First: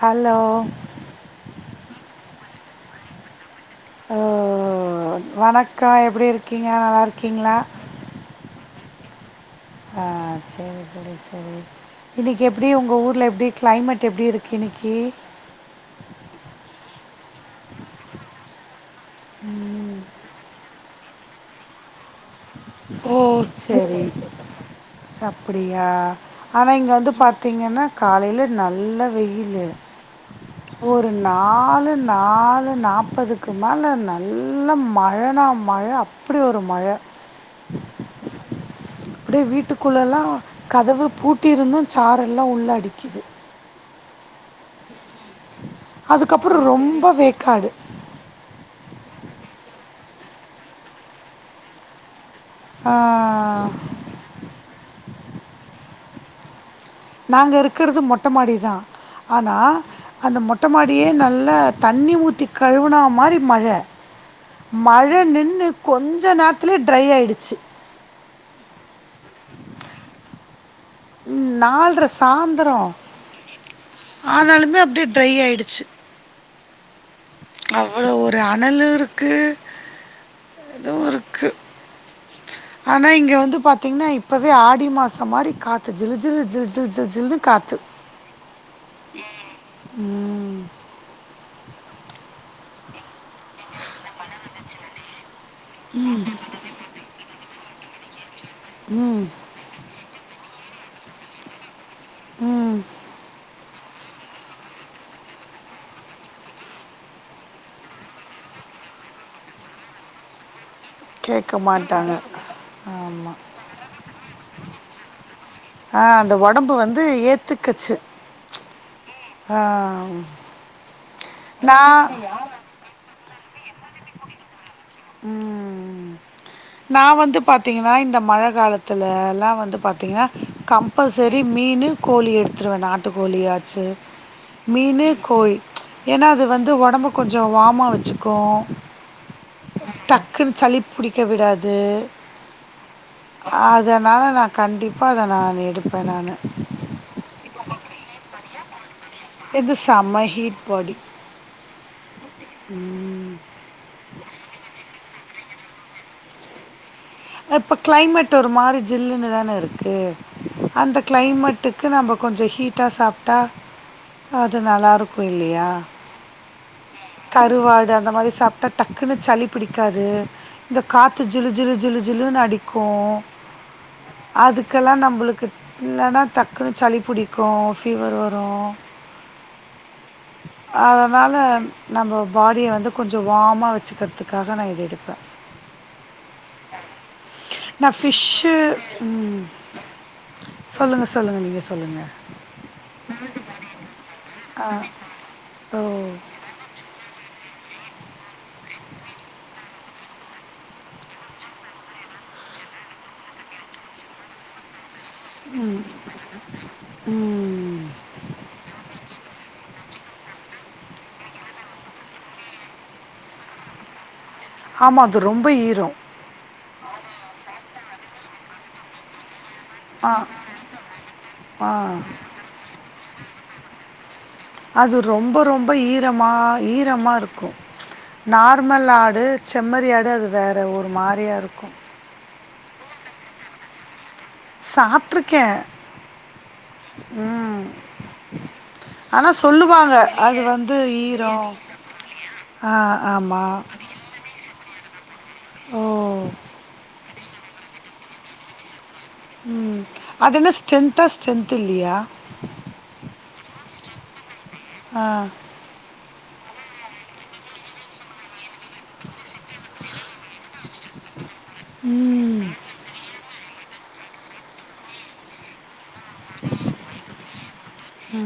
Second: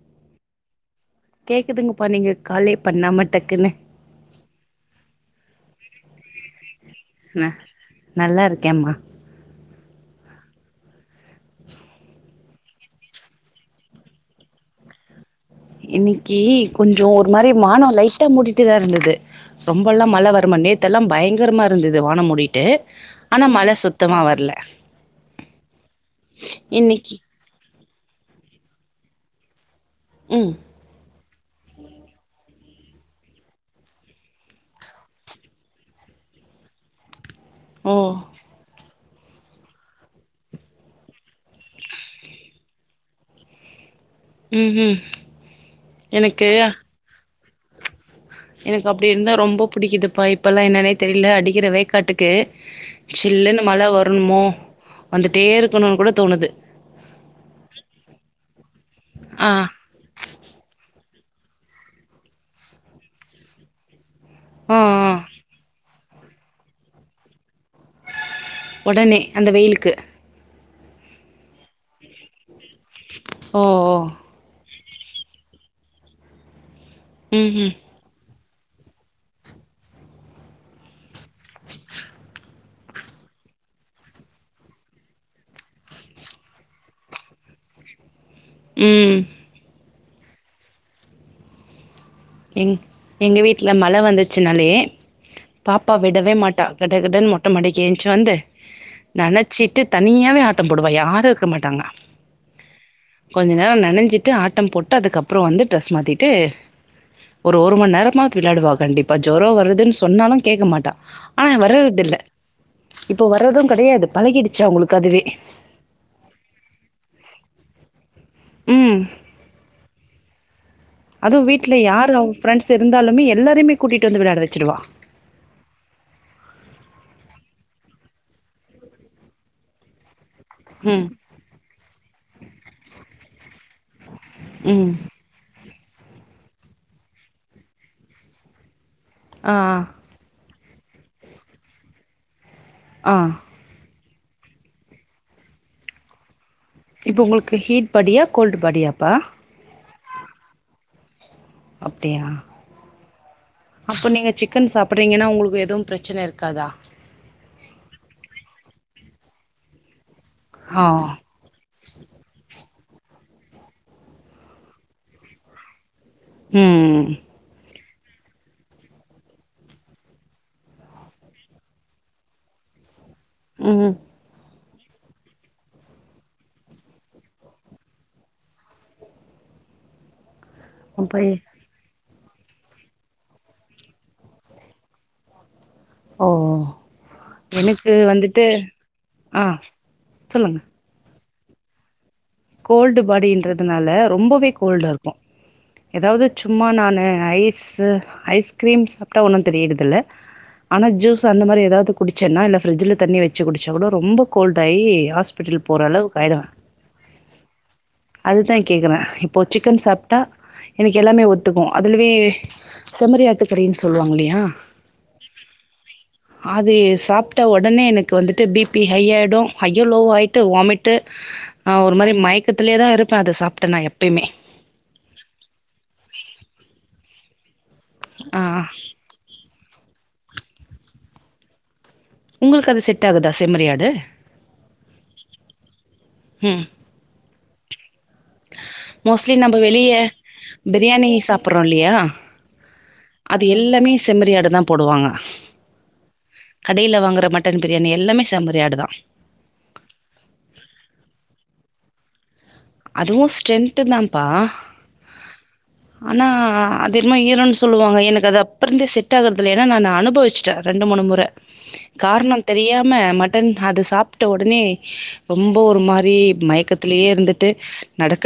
Hello எதுங்கப்பா நீங்கள் காலே பண்ணாம டக்குன்னு ஹ வணக்கம் எப்டி இருக்கீங் ய நல்லா இருக்கீங்களா எமா அஹ் செரி செரி செரி இன்னைக்கு எப்டி உங்க ஊர்ல எப்டி கிளைமேட் எப்டி இருக்கு இன்னைக்கு இன்னைக்கு கொஞ்சம் ஒரு மாரி மானம் லைட்டா மூடிட்டுதான் இருந்தது ரொம்பெல்லாம் மழ வர மண் நேத்த எலாம் பயங்கரமா இருந்தது வான முடி ஓ சரி அப்டியா ஆனா இங்க வந்து இன்னைக்கி பாத்தீங்கன்னா காலையில நல்ல வெயில் ம் ஒரு நாள் நாலு நாலு நாற்பதுக்கு மேலே நல்ல மழனா மழ அப்டி ஒரு மழ ஓ அப்டியே வீட்டுக்குளலாம் கதவு பூட்டியிருந்தும் சாரெல்லாம் உள்ள அடிக்குது உம் உம் அதுக்கப்பறம் ரொம்ப வேக்காடு எனக்கு அப்டி இருந்தா ரொம்ப பிடிக்குப்பா இப்பலாம் என்னனே தெரில அடிக்கிறவே காட்டுக்கு ஓகே சில்லுன்னு மழ வரணுமோ வந்துட்டே இருக்கணும்னு கூட தோணுது நாங்க இருக்கறது மொட்ட மாடி தான் ஆ ஆனா அந்த மொட்ட மாடி அப்டியே நல்ல தண்ணி ஊத்தி கழுவுனா மாரி மழ ஆ மழ ஆ நின்னு கொஞ்ச கொஞ்ச நேரத்துலயே ட்ரை ஆயிடுச்சு உடனே அந்த வெயிலுக்கு உம் நாள்ற சாந்தரம் ஓ ஓ ட் ட்ரை ஆயிடுச்சு ம் ம் அவ்வளோ ஒரு ஒரு அனல் இருக்கு எதுவும் இருக்கு ஆனால் இங்கே வந்து பாத்தீங்கன்னா இப்பவே ஆடி மாசம் மாரி காற்று ஜிலு ஜிலு ஜில ஜில ஜில ஜில்னுு காத்து ம் உம் உம் எங் எங்க வீட்டுல மழ வந்துச் னாலே பாப்பா விடவே மாட்டா கடகடன் மொட் மொட்ட மாடிக்கு என்ச்சு வந்து நினைச்சிட்டு தனியாவே ஆ போடுவா யாரும் இருக்க மாட்டாங்க உம் நணஞ்சிட்டு ஆட்டம் போட்டு அதுக்கப்புறம் வந்து ட்ரெஸ் மாத்திட்டு ஒரு ஒரு மணி நேரமா விளையாடுவா கண்டிப்பா ஜொரம் வருதுன்னு சொன்னாலும் கேட்க மாட்டா ஆனா கேட்க வர்றது மாட்டாங்க இல்ல ஆமாம் இப்போ வர்றதும் கிடையாது பழகிடுச்சா அவுங்களுக்கு அதுவே ஏத்துக்குச்சு ம் ஆஹ் அதுவும் வீட்ல யார்ரு ஃபிரெண்ட்ஸ் இருந்தாலுமே எல்லாருமே கூட்டிட்டு வந்து விளையாட வச்சுடுவா உம் உம் உம் நான் வந்து பாத்தீங்கன்னா இந்த மழ காலத்துல எல்லாம் வந்து பாத்தீங்கன்னா ம் கம்பல்சரி மீனு கோழி எடுத்துடுவேன் நாட்டு கோழியாச்சு ம் மீனு கோழி ஏன்னா அது வந்து ஒடம்பு கொஞ்சோ வாமா வச்சுக்கும் ஆ ஆ டக்குன்னு சளி புடிக்கும் விடாது ஆ அதனால நான் கண்டிப்பா அத நான் எடுப்பேன் நானு இப்ப உங்களுக்கு ஹீட் பாடியா கோல்டு் பாடியாப்பா இது சமஹீட் பாடி அப்படியா உம் அப்ப நீங்க சிக்கன் சாப் அப்படிங்கன்னா உங்களுக்கு எதுவும் பிரச்சன இருக்காதா இப்ப கிளைமேட் ஒரு மாதிரி ஜில்லுனு தான இருக்கு ஆ அந்த கிளைமேட்டுக்கு நம்ம கொஞ்சோ ஹீட் விட்டா சாப்பிட்டா அது நல்லா இருக்கும் இல்லையா ம் கருவாட அந்த மாரி சாப்பிட்டா டக்குன்னு சளி பிடிக்காது இந்த காத்து ஜிளு ஜிளு ஜிளு ஜிழுு அடிக்கும் உஹம் இதுக்கெல்லாம் நம்மளுக்கு இல்லன்னா டக்குன்னு சளி பிடிக்கும் ஃபீவர் வரும் அப்ப அதனால நம்ம பாடிய வந்து கொஞ்சம் வமாக வச்சுக்கிறதுக்காக நான் இது எடுப்பேன் ஓ எனக்கு நான் வந்துட்டு ஃபிஷ்ஷு ஆஹ் சொல்லுங்க சொல்லுங்கள் சொல்லுங்கள் நீங்க சொல்லுங்கள் கோல்டு பாடின்றதுனால ரொம்பவே கோல்டா இருக்கும் ஓ ஏதாவது சும்மா நான் எஸ் சார் ஐஸ் கிரீம் சாப்பிட்டா ஒன்னும் தெரியதுறதில்ல ஆனா ஜூஸ் அந்த மாதிரி ஏதாவது குடிச்சேன்னா இல்ல ஃப்ரிட்ஜில தண்ணி வச்சு குடிச்சா கூட ரொம்ப கோல்டு ஆயி ஹாஸ்பிட்டல் போகிற அளவுக்குஆயிடு அதுதான் கேக்குறேன் இப்போ சிக்கன் சாப்பிட்டா எனக்கு எல்லாமே ஒத்துக்கும் அதில்ய செம்மரி ஆட்டுக்கரின்னு சொல்லுவாங்கலயா ஆமாம் அது ரொம்ப ஈரம் அது சாப்பிட்ட உடனே எனக்கு வந்துட்டு பிபி ஹை ஆயிடும் ஐயோ லோ ஆயிட்டு வாமிட்டு ஆ ஆஹ ஒரு மாரி மயக்கத்தலய இதான் இருப்பன் அத சாப்பிட்ட நா எப்பயுமே அது ரொம்ப ரொம்ப ஈரமா ஈரமா இருக்கும் ஆ நார்மல் ஆடு செம்மறிஆடு அது வேற ஒரு மாரியாக இருக்கும் உங்களுக்கு அது செட் ஆகுதா செம்மறிஆடு சாத்துருக்கே ம் உம் மோஸ்ட்லி நம்ம வெளிய அது வந்து பிரியாணி ஈரம் சாப்படுறோம் இல்லயா ஆ அது ஆமாம் எல்லாமே செம்மறிஆடு தான் போடுவாங்க ஓ கடைல வாங்குற மட்டன் பிரியாணி எல்லாமே செம்மறிஆடுதான் ம் அதது என்ன ஸ்ட்ரென்தா ஸ்ட்ரென்த் இல்லயா அதுவும் ஸ்ட்ரென்த் தான்ப்பா ஆஹ் ஆனா அதரியமா ஈரோன்னு சொல்லுவாங்க எனக்கு அது அப்புறந்தே செட் [unintelligible] ந அனுபவிச்சட்டேன் ரெண்டு மூணு முற காரணம் தெரியாம மட்டன் அது சாப்பிட்ட உடனே ரொம்ப ஒரு மாரி மயக்கத்திலேயே [unintelligible] நடக்க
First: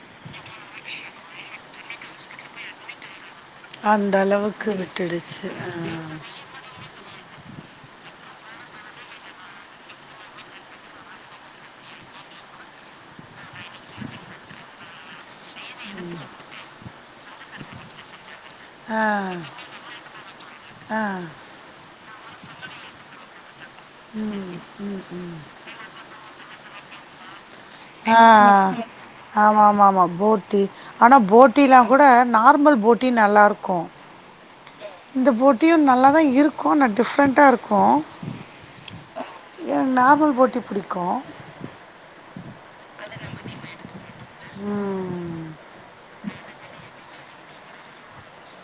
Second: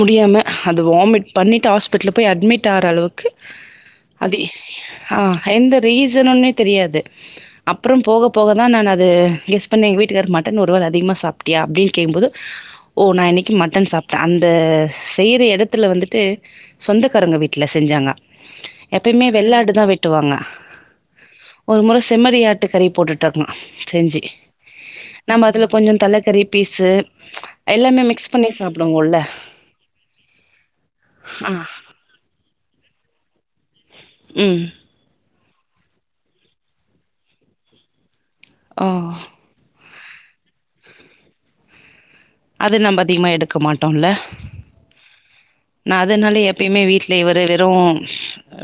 முடியாம அத வாமிட் பண்ணிட் இந்த ஹாஸ்பிட்டல் போய் அட்மிட் ஆக அளவுக்கு அந்த அ அளவுக்கு ஆஹ் விட்டுடுச்சு எந்த ரீசனுன்னே தெரியாது அப்பறம் போக போகதா நா அது கெஸ் பண்ணே எங்க வீட்டுக்காரரு மட்டன் ஒருவேள அதிகமாக சாப்பிட்டியா அப்படின்னு கேக்கும் போது ஓ நா இன்னிக். மட். ட்டன் சாப்ட்ட அந்த. செய்யற எடுத். த்துவ வந்துட்டு சொந்த. க்காரங்க வீட்டுல செஞ்சாங்க. ஆ எப்பயுமே வெள்ளாடுதா வெட்டுவாங்க ஆ ஆ ஒரு முற செம்மறியாட். சேரி போட்டுட்டு இருக்குனா. செஞ்சு. நம அதுல கொஞ்சம் தலக்கறி. பீசு ம்ச்ச. எல்லாமே மிக்ஸ். ஹ பண்ணி சாப்டுவோல்ல ஆமா ஆமா ஆமா போட்டி ஆனா ஆ போட்டி எல்லாம் கூட நார்மல் போட். சுட்டி நல்லாயிருக். க்கு. ம் இந்த போட். த்தியும் நல்லாதா இருக்கு ஆனா டிஃப்ரெண்ட்டா இருக்கு. ஓ எனக்கு நார்மல் போட்டி புடிக்கு. அது நம்ம அதிகமா எடுக்க மாட்டோம்ல. நா அதனால எப்பயுமே வீட். இல்ல இவரு வெறு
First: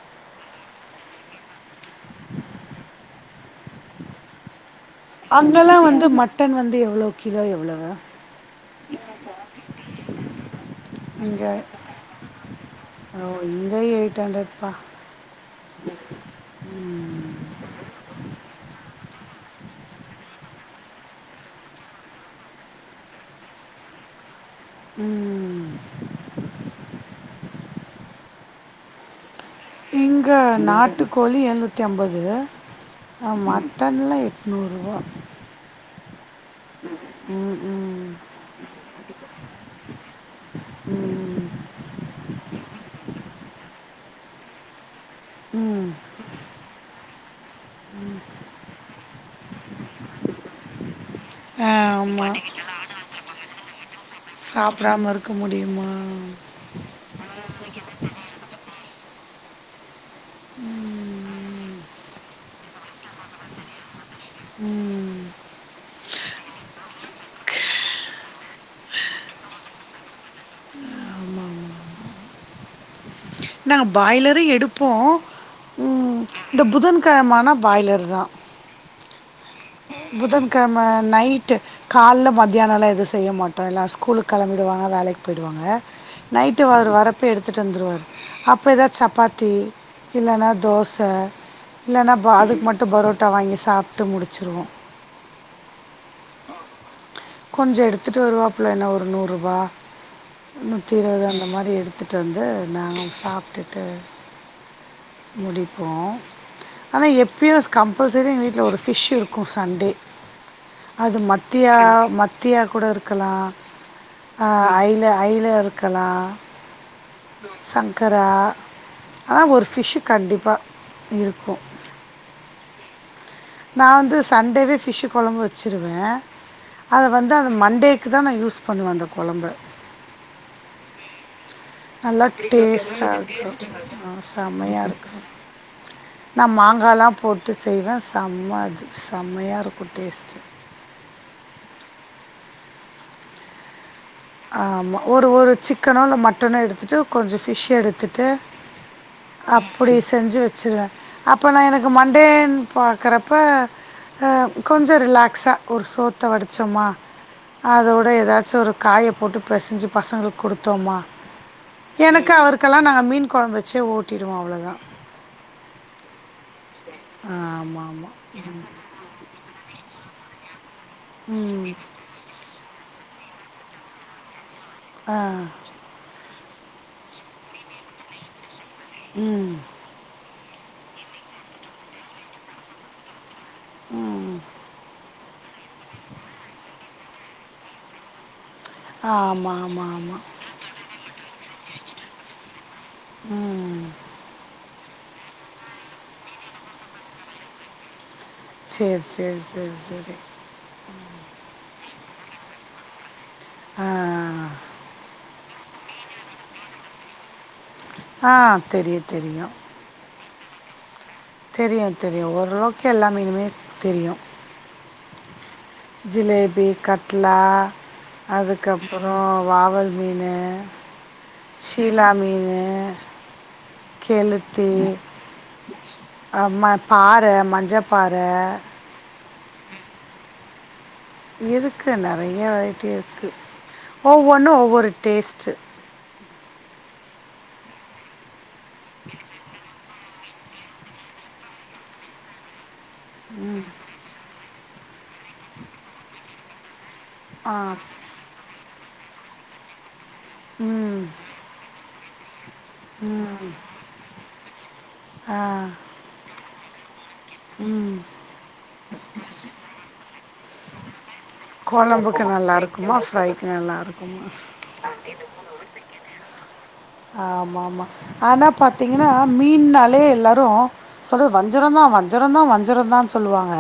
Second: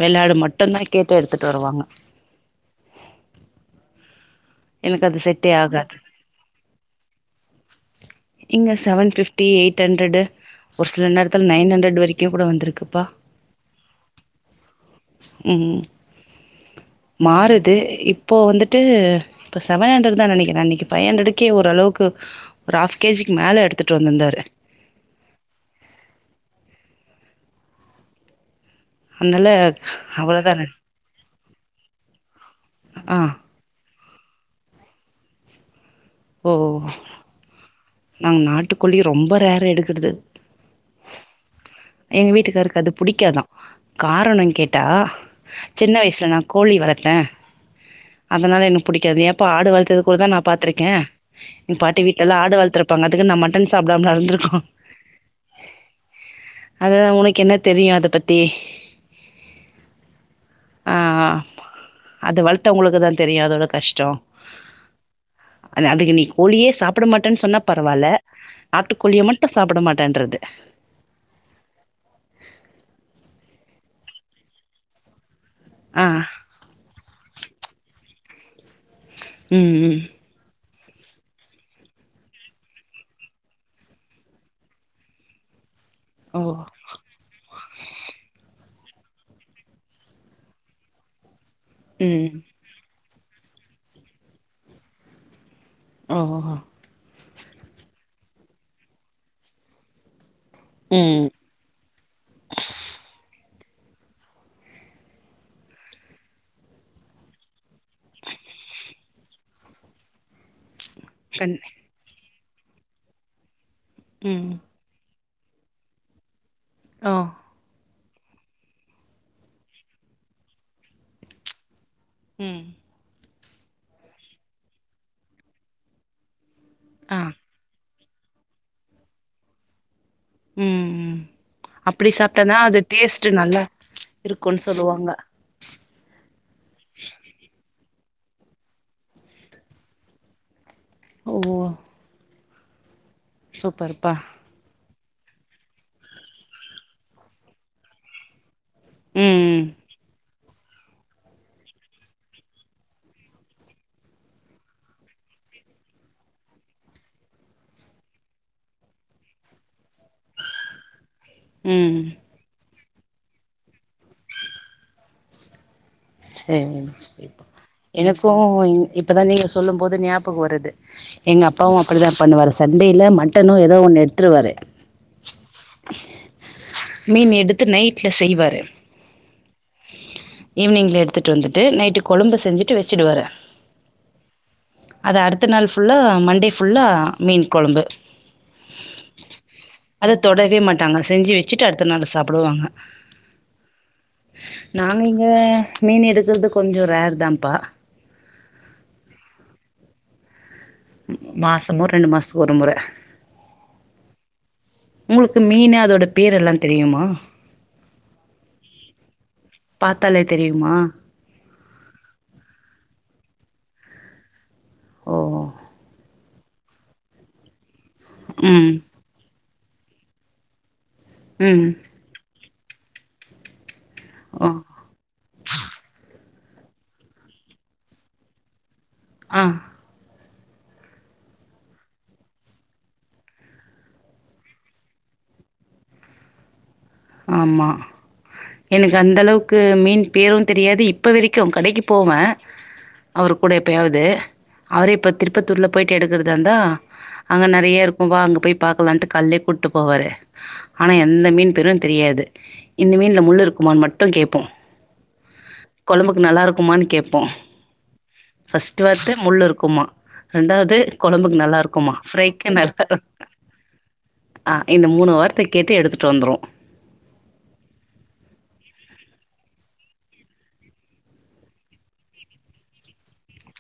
வெள்ளாடு மட்டும்தா கேட்டு எடுத்துட்டு வருவாங்க. எனக்கு அது செட்டே அங்கலாம் ஆகாது. வந்து மட்டன் வந்து எவ்ளோ கிலோ எவ்வளவு? இங்க செவன் ஃபிப்டி எயிட் ஹண்ரடு. ஒரு சில இங்க நேரத்துல நைன் ஹண்ரடு வரைக்கும் கூட வந்திருக்குப்பா. ஓ இங்க எயிட் ஹண்ட்ரட்ப்பா. உம் மாறுது இப்போ வந்துட்டு. இப்போ செவன் ஹண்ரடுதான்னு நனைக்கிற அன்னிக்கு ஃபைவ் ஹண்ட்ரடுக்கே ஒரு அளவுக்கு ஒரு ஹஃப் கேஜிக்கு மேல எடுத்துட்டு வந்துருந்தாரு. உம்ம்ம். அதனால இங்க அவ்ளோதா நாட்டுக்கோழி ஏழ்னூறு. நூத்தி எம்பதுங்க. ஆ ஆமா. தன்லா எட்நூறுரூவா. ஓ ம் நாங்க நாட்டுக்கோழி ரொம்ப ரேர் எடுக்குறது. ம் எங்க வீட்டுக்காரருக்கு அது பிடிக்காதா. காரணம் கேட்டா. ம் சின்ன வயசுல நா கோழி வளர்த்த. அதனால எனக்கு புடிக்காது ஏம்ப்பா ஆடு வளர்த்தது கூடதா நா பாத்திருக்க. எ பாட்டி வீட்டுல ஆமா. எல்லா ஆடு வளர்த்துருப்பாங்க அதுக்கு நா மட்டன் சாப்படாம இருந்துருக்கனு. சாப்பிடாம இருக்க முடியுமா அதுதா உனக்கு என்ன தெரியு அத பத்தி. ஆஹ. அது வளர்த்தவங்களுக்குதா தெரியு அதோட கஷ்டோ. அதுக்கு நீ கோழியே சாப்ட மாட்டன்னு சொன்னா. பரவாயில்ல நாட்டுக்கோழிய மட்டும் சாப்பிட மாட்டேன்றது [inaudible] நாங்க பாய்லரும் எடுப்போம் ஆ உம் இந்த புதன்கிழமா ஆன பாய்லர் தான் உம் உம் நமா நைட்டு கால மத்தியானல எதுவும் செய்ய மாட்டோம் இல்ல ஸ்கூலுக்கு கிளம்பிடுவாங்க வேலைக்கு போயிவிடுவாங்க ஓ நைட்டு அவறு வரப்ப எடுத்துட்டு வந்துருவார் அப் இப்போ எதாது சப்பாத்தி இல்லன்னா தோச இல்லன்னா பா ம் அதுக்கு மட்டும் பரோட்ட டா வாங்கி சாப்பிட்டு முடி வச்சுருவோம் உஹுன் கொஞ்சம் எடுத்துட்டு வருவாப்புல என்ன ஒரு நூறு ரூபா நுத்தி இருவது ம் அந்த மாரி எடுத்துட்டு வந்து நாங்க சாப்ட்டு டு முடிப்போம் ஆனா எப்பயும் கம்பல்சரி எங்க வீட்டில் ஒரு ஃபிஷ் இருக்கும் சண்டே அது கண் மத்திய மத்தியா கூட இருக்கலாம் ம் ஆஹ் ஆயில அயில இருக்கலாம் ஓ சன் சங்கர ஆனா ஒரு ஃபிஷ் கண்டிப்பா இருக்கும் உம் நான் வந்து சண்டேவே ஃபிஷு குழம்பு வச்சிருவேன் அது ஆ வந்து அது மண்டேக்கு துக்கு தான் நான் யூஸ் பண்ணுவேன் அந்த கொலம்ப உம் உம் நல்லா டேஸ்ட்டா இருக்கும் இருக்குன் செம்மையா சொல்லுவாங்க இருக்கும் நான் மாங்காலாம் போட்டு செய்வேன் செம்ம அது செம்மயா இருக்கும் டேஸ்ட்டு ஓ சூப்பர்ப்பா ஆமா ஒரு ஒரு சிக்கனோ இல்ல மட்டணோ எடுத்துட்டு கொஞ்சம் ஃபிஷ் எடுத்துட்டு ம் அப்படி செஞ்சு வச் வச்சுருவேன் அப்போ நான் எனக்கு மண்டேன்னு பார்க்கறப்ப கொஞ்சம் ரிலாக்ஸா ஒரு சோத்த வடித்தோமா அதோட ஏதாச்சும் ஒரு காய போட்டு பசைஞ்சு பசங்களுக்கு கொடுத்தோமா ம் எனக்கு அவரு துக்கெல்லாம் நாங்க மீன் குழம்ப வச்சே ஓட்டிடுவோம் அவ்வளோதான் சரி சரி ஆமாமா. எனக்கும் இப்பதான் நீங்க சொல்லும் போது ஞாபகம் வருது எங்க அப்பாவும் அப்படித்தான் பண்ணுவாரு சண்டேயில மட்டனும் ஏதோ ஒன்னு எடுத்துருவாறு ஆஹ் மீன் எடுத்து நைட்ல செய்வாரு உம் ஈவினிங்ல எடுத்துட்டு வந்துட்டு நைட்டு கொழம்பு செஞ்சுட்டு வச்சுடுவாறு உம் அது அடுத்த நாள் ஃபுல்லா மண்டே ஃபுல்லா மீன் குழம்பு ஆமா, ஆமா, அதை ஆமா. தொடவே மாட்டாங்க செஞ்சு வச்சுட்டு அடுத்த நாள் சாப்பிடுவாங்க நாங்க இங்க மீன் எடுக்குறது கொஞ்சம் ரேர் தான்ப்பா செரி செரி செரி செரி மாசம் ஒரு ரெண்டு மாசத்துக்கு ஒருமுறை ஆஹ் ஆஹ் ஹ் உங்களுக்கு மீன் அதோட பேரு எல்லாம் தெரியுமா ஆஹ் தெரியும் தெரியும் பாத்தாலே தெரியுமா தெரியும் தெரியும் ஓரளவுக்கு எல்லா மீனுமே தெரியும் ஓஓ பி கட்டலா ம் அதுக்கப்புறம் வாவல் மீனு ம் சீலா மீனு ஓ கெலத்தி ஆஹ் ம பாறை மஞ்சப் பாறை ஆஹ் இருக்கு நிறைய வெரைட்டி இருக்கு ஒவ்வொன்னும் ஒவ்வொரு டேஸ்ட்டு ஆமா எனக்கு அந்தளவுக்கு மீன் பேரும் தெரியாது இப்ப வரைக்கும் கடைக்கு போவேன் அவரு கூட எப்பயாவது அவரே இப்போ திருப்பத்தூரில் போய்ட்டு எடுக்கறதா இந்தா அங்க ஆ நறைய இருக்கும் வா அங்க போய் பாக்கலாம்னுட்டு கால்லேகூப்புட்டு போவாறு ஆனா ம் எந்த மீன் பேரும் தெரியாது இந்த மீன்ல முள்ளு இருக்குமான்னு மட்டும் கேட்போம் ஆ குழம்புக்கு நல்லா இருக் குமானு கேப் போம் ஃபர்ஸ்ட் வார்த்த முள் இருக்குமா ரெண்டாவது குழம்புக்கு நல்லா இருக்குமா குழம்புக்கு ப்ரைக்கு நல்லா இருக்குமா ஃப்ரைக்கு நல்லா இருக்குமா ஆஹ் இந்த மூணு வார்த்தை கேட்டு எடுத்துட்டு வந்துருவோம் ஆமா ஆமா ஆனா பாத்தீங்கன்னா மீன்னாலே எல்லாரும் சொல்றது வஞ்சிரம் தான் வஞ்சிரம் தான் வஞ்சிரம் தான்னு சொல்லுவாங்க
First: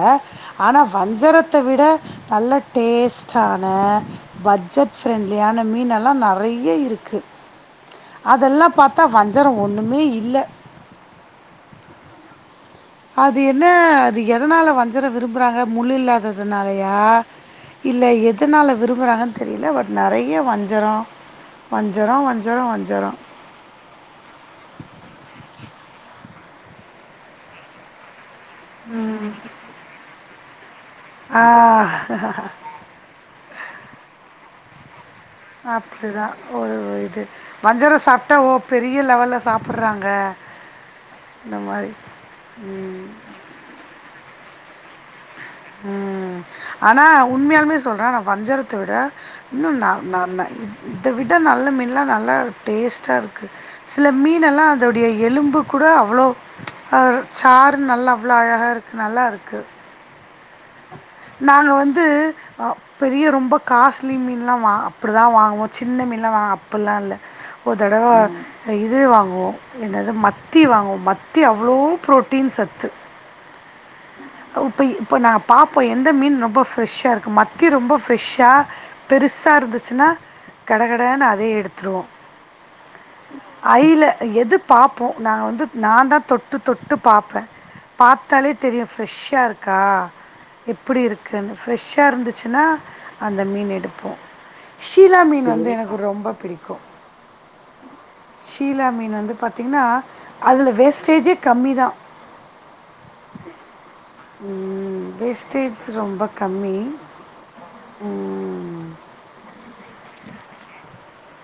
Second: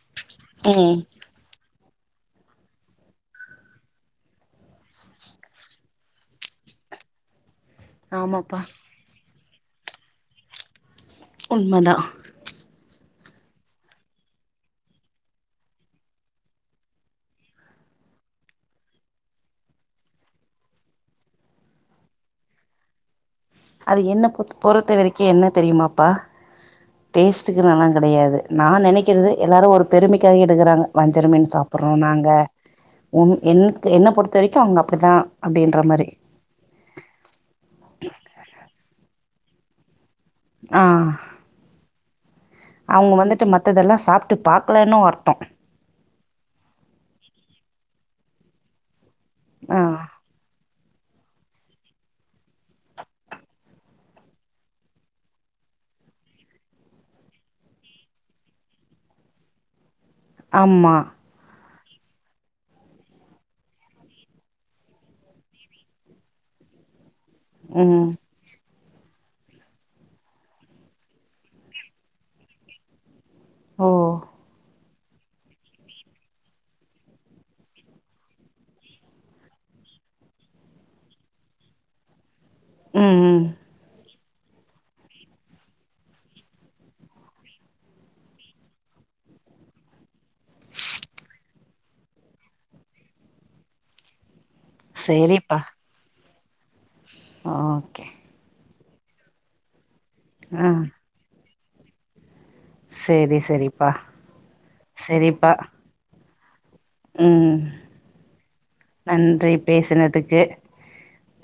ஆனா ம் வஞ்சரத்தை விட நல்ல டேஸ்டான பட்ஜெட் ப்ரெண்ட்லியான மீன் எல்லாம் நறைய இருக்கு ஆமாப்பா அதெல்லாம் பார்த்தா வஞ் சரம் ஒன்னுமே இல்லை உண்மதான் அது என்ன அது எதனால வஞ்சர விரும்புறாங்க முள் இல்லாததுனாலயா இல்ல எதனால விரும்புறாங்கன்னு தெரியல பட் நிறைய வஞ்சரம் வஞ்சரம் வஞ்சரம் வஞ்சரம் அது என்ன பொறுத்தவரைக்கும் என்ன தெரியுமாப்பா டேஸ்ட்டுக்கு எல்லாம் கிடையாது நான் நெனைக்கிறது எல்லாரும் ஒரு பெருமைக் காக எடுக்கிறாங்க வஞ்சரம் மீன் சாப்பிட்றோம் ஆ. நாங்க உன் என் என்னை பொருத்த வரைக்கும் அவுங்க அப்படி தான் அப்படிதான் ஒரு இது வஞ்சரம் சாப் டா பெரிய லெவலில் சாப்புறாங்க ஆஹ் அவுங்க வந்துட்டு மத்ததெல்லாம் சாப் ட்டு பார்க்கலேன்னு வர்த்தம் உம் ஆனா உண்மையாலுமே சொல்றேன் நான் வஞ்சரத்தை விட இன்னும் ஆ நான் நான் இ இதை விட நல்ல மீனல்லாம் நல்லா டேஸ்ட்டா இருக்கு சில மீன் எல்லாம் அதோடைய எலும்பு கூட அவ்ளோ சாறுன்ன நல்லா அவ்வளோ அழகா இருக்கு நல்லா இருக்கு ஆமா நாங்க வந்து பெரிய ரொம்ப காஸ்ட்லி மீனலாம் வா அப்படி தான் வாங்குவோம் சின்ன மீன் எல்லாம் வாங்வோ அப்டிலா இல்ல ஒரு தடவ ம் இது வாங் னோம் என்னது மத்தி வாங்குவோம் மத்தி அவ்வளோ ப்ரோட்டீன் சத்து ஓ இப்போ இப்போ நா பாப்போம் எந்த மீன் ரொம்ப ஃப்ரெஷ் இருக்கு மத்தி ரொம்ப ஃப்ரெஷ்ஷா பெருசா இருந்துச்சுனா கட கடனு அதே எடுத்துருவோம் உம் உம் ஐயில் எது பாப்போம் நாங்க நான் வந்து நான் தான் தொட்டு தொட்டு பாப்பேன் பாத்தாலே தெரியும் ஃப்ரெஷ்ஷா இருக்கா எப்படி இருக்குன்னு ஃப்ரெஷ்ஷா இருந்துச்சுனா அந்த மீன் எடுப்போம் ஷீலா மீன் சேரிப்பா வந்து எனக்கு ரொம்ப பிடிக்கும் ஓகே சிஷீலா மீன் வந்து பாத்தீங்கன்னா ஆ அதுல வேஸ்டேஜே கம்மிதான் சேரி சேரிப்பா சேரிப்பா வேஸ்டேஜ் ரொம்ப கம்மி உம் ம், நன்றி பேசினதுக்கு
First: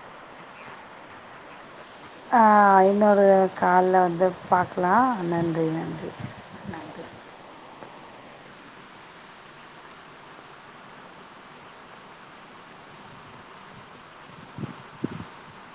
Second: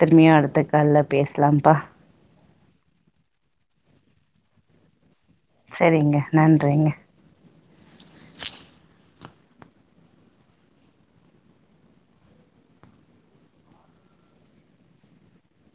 திருமயு அடுத்த கால்ல பேசலாம்ப்பா ஹான் ஐநூறு கால்ல வந்து பாக்கலாம் நன்றி நன்றி சரிங்க நன்றிங்க நன்றி [inaudible]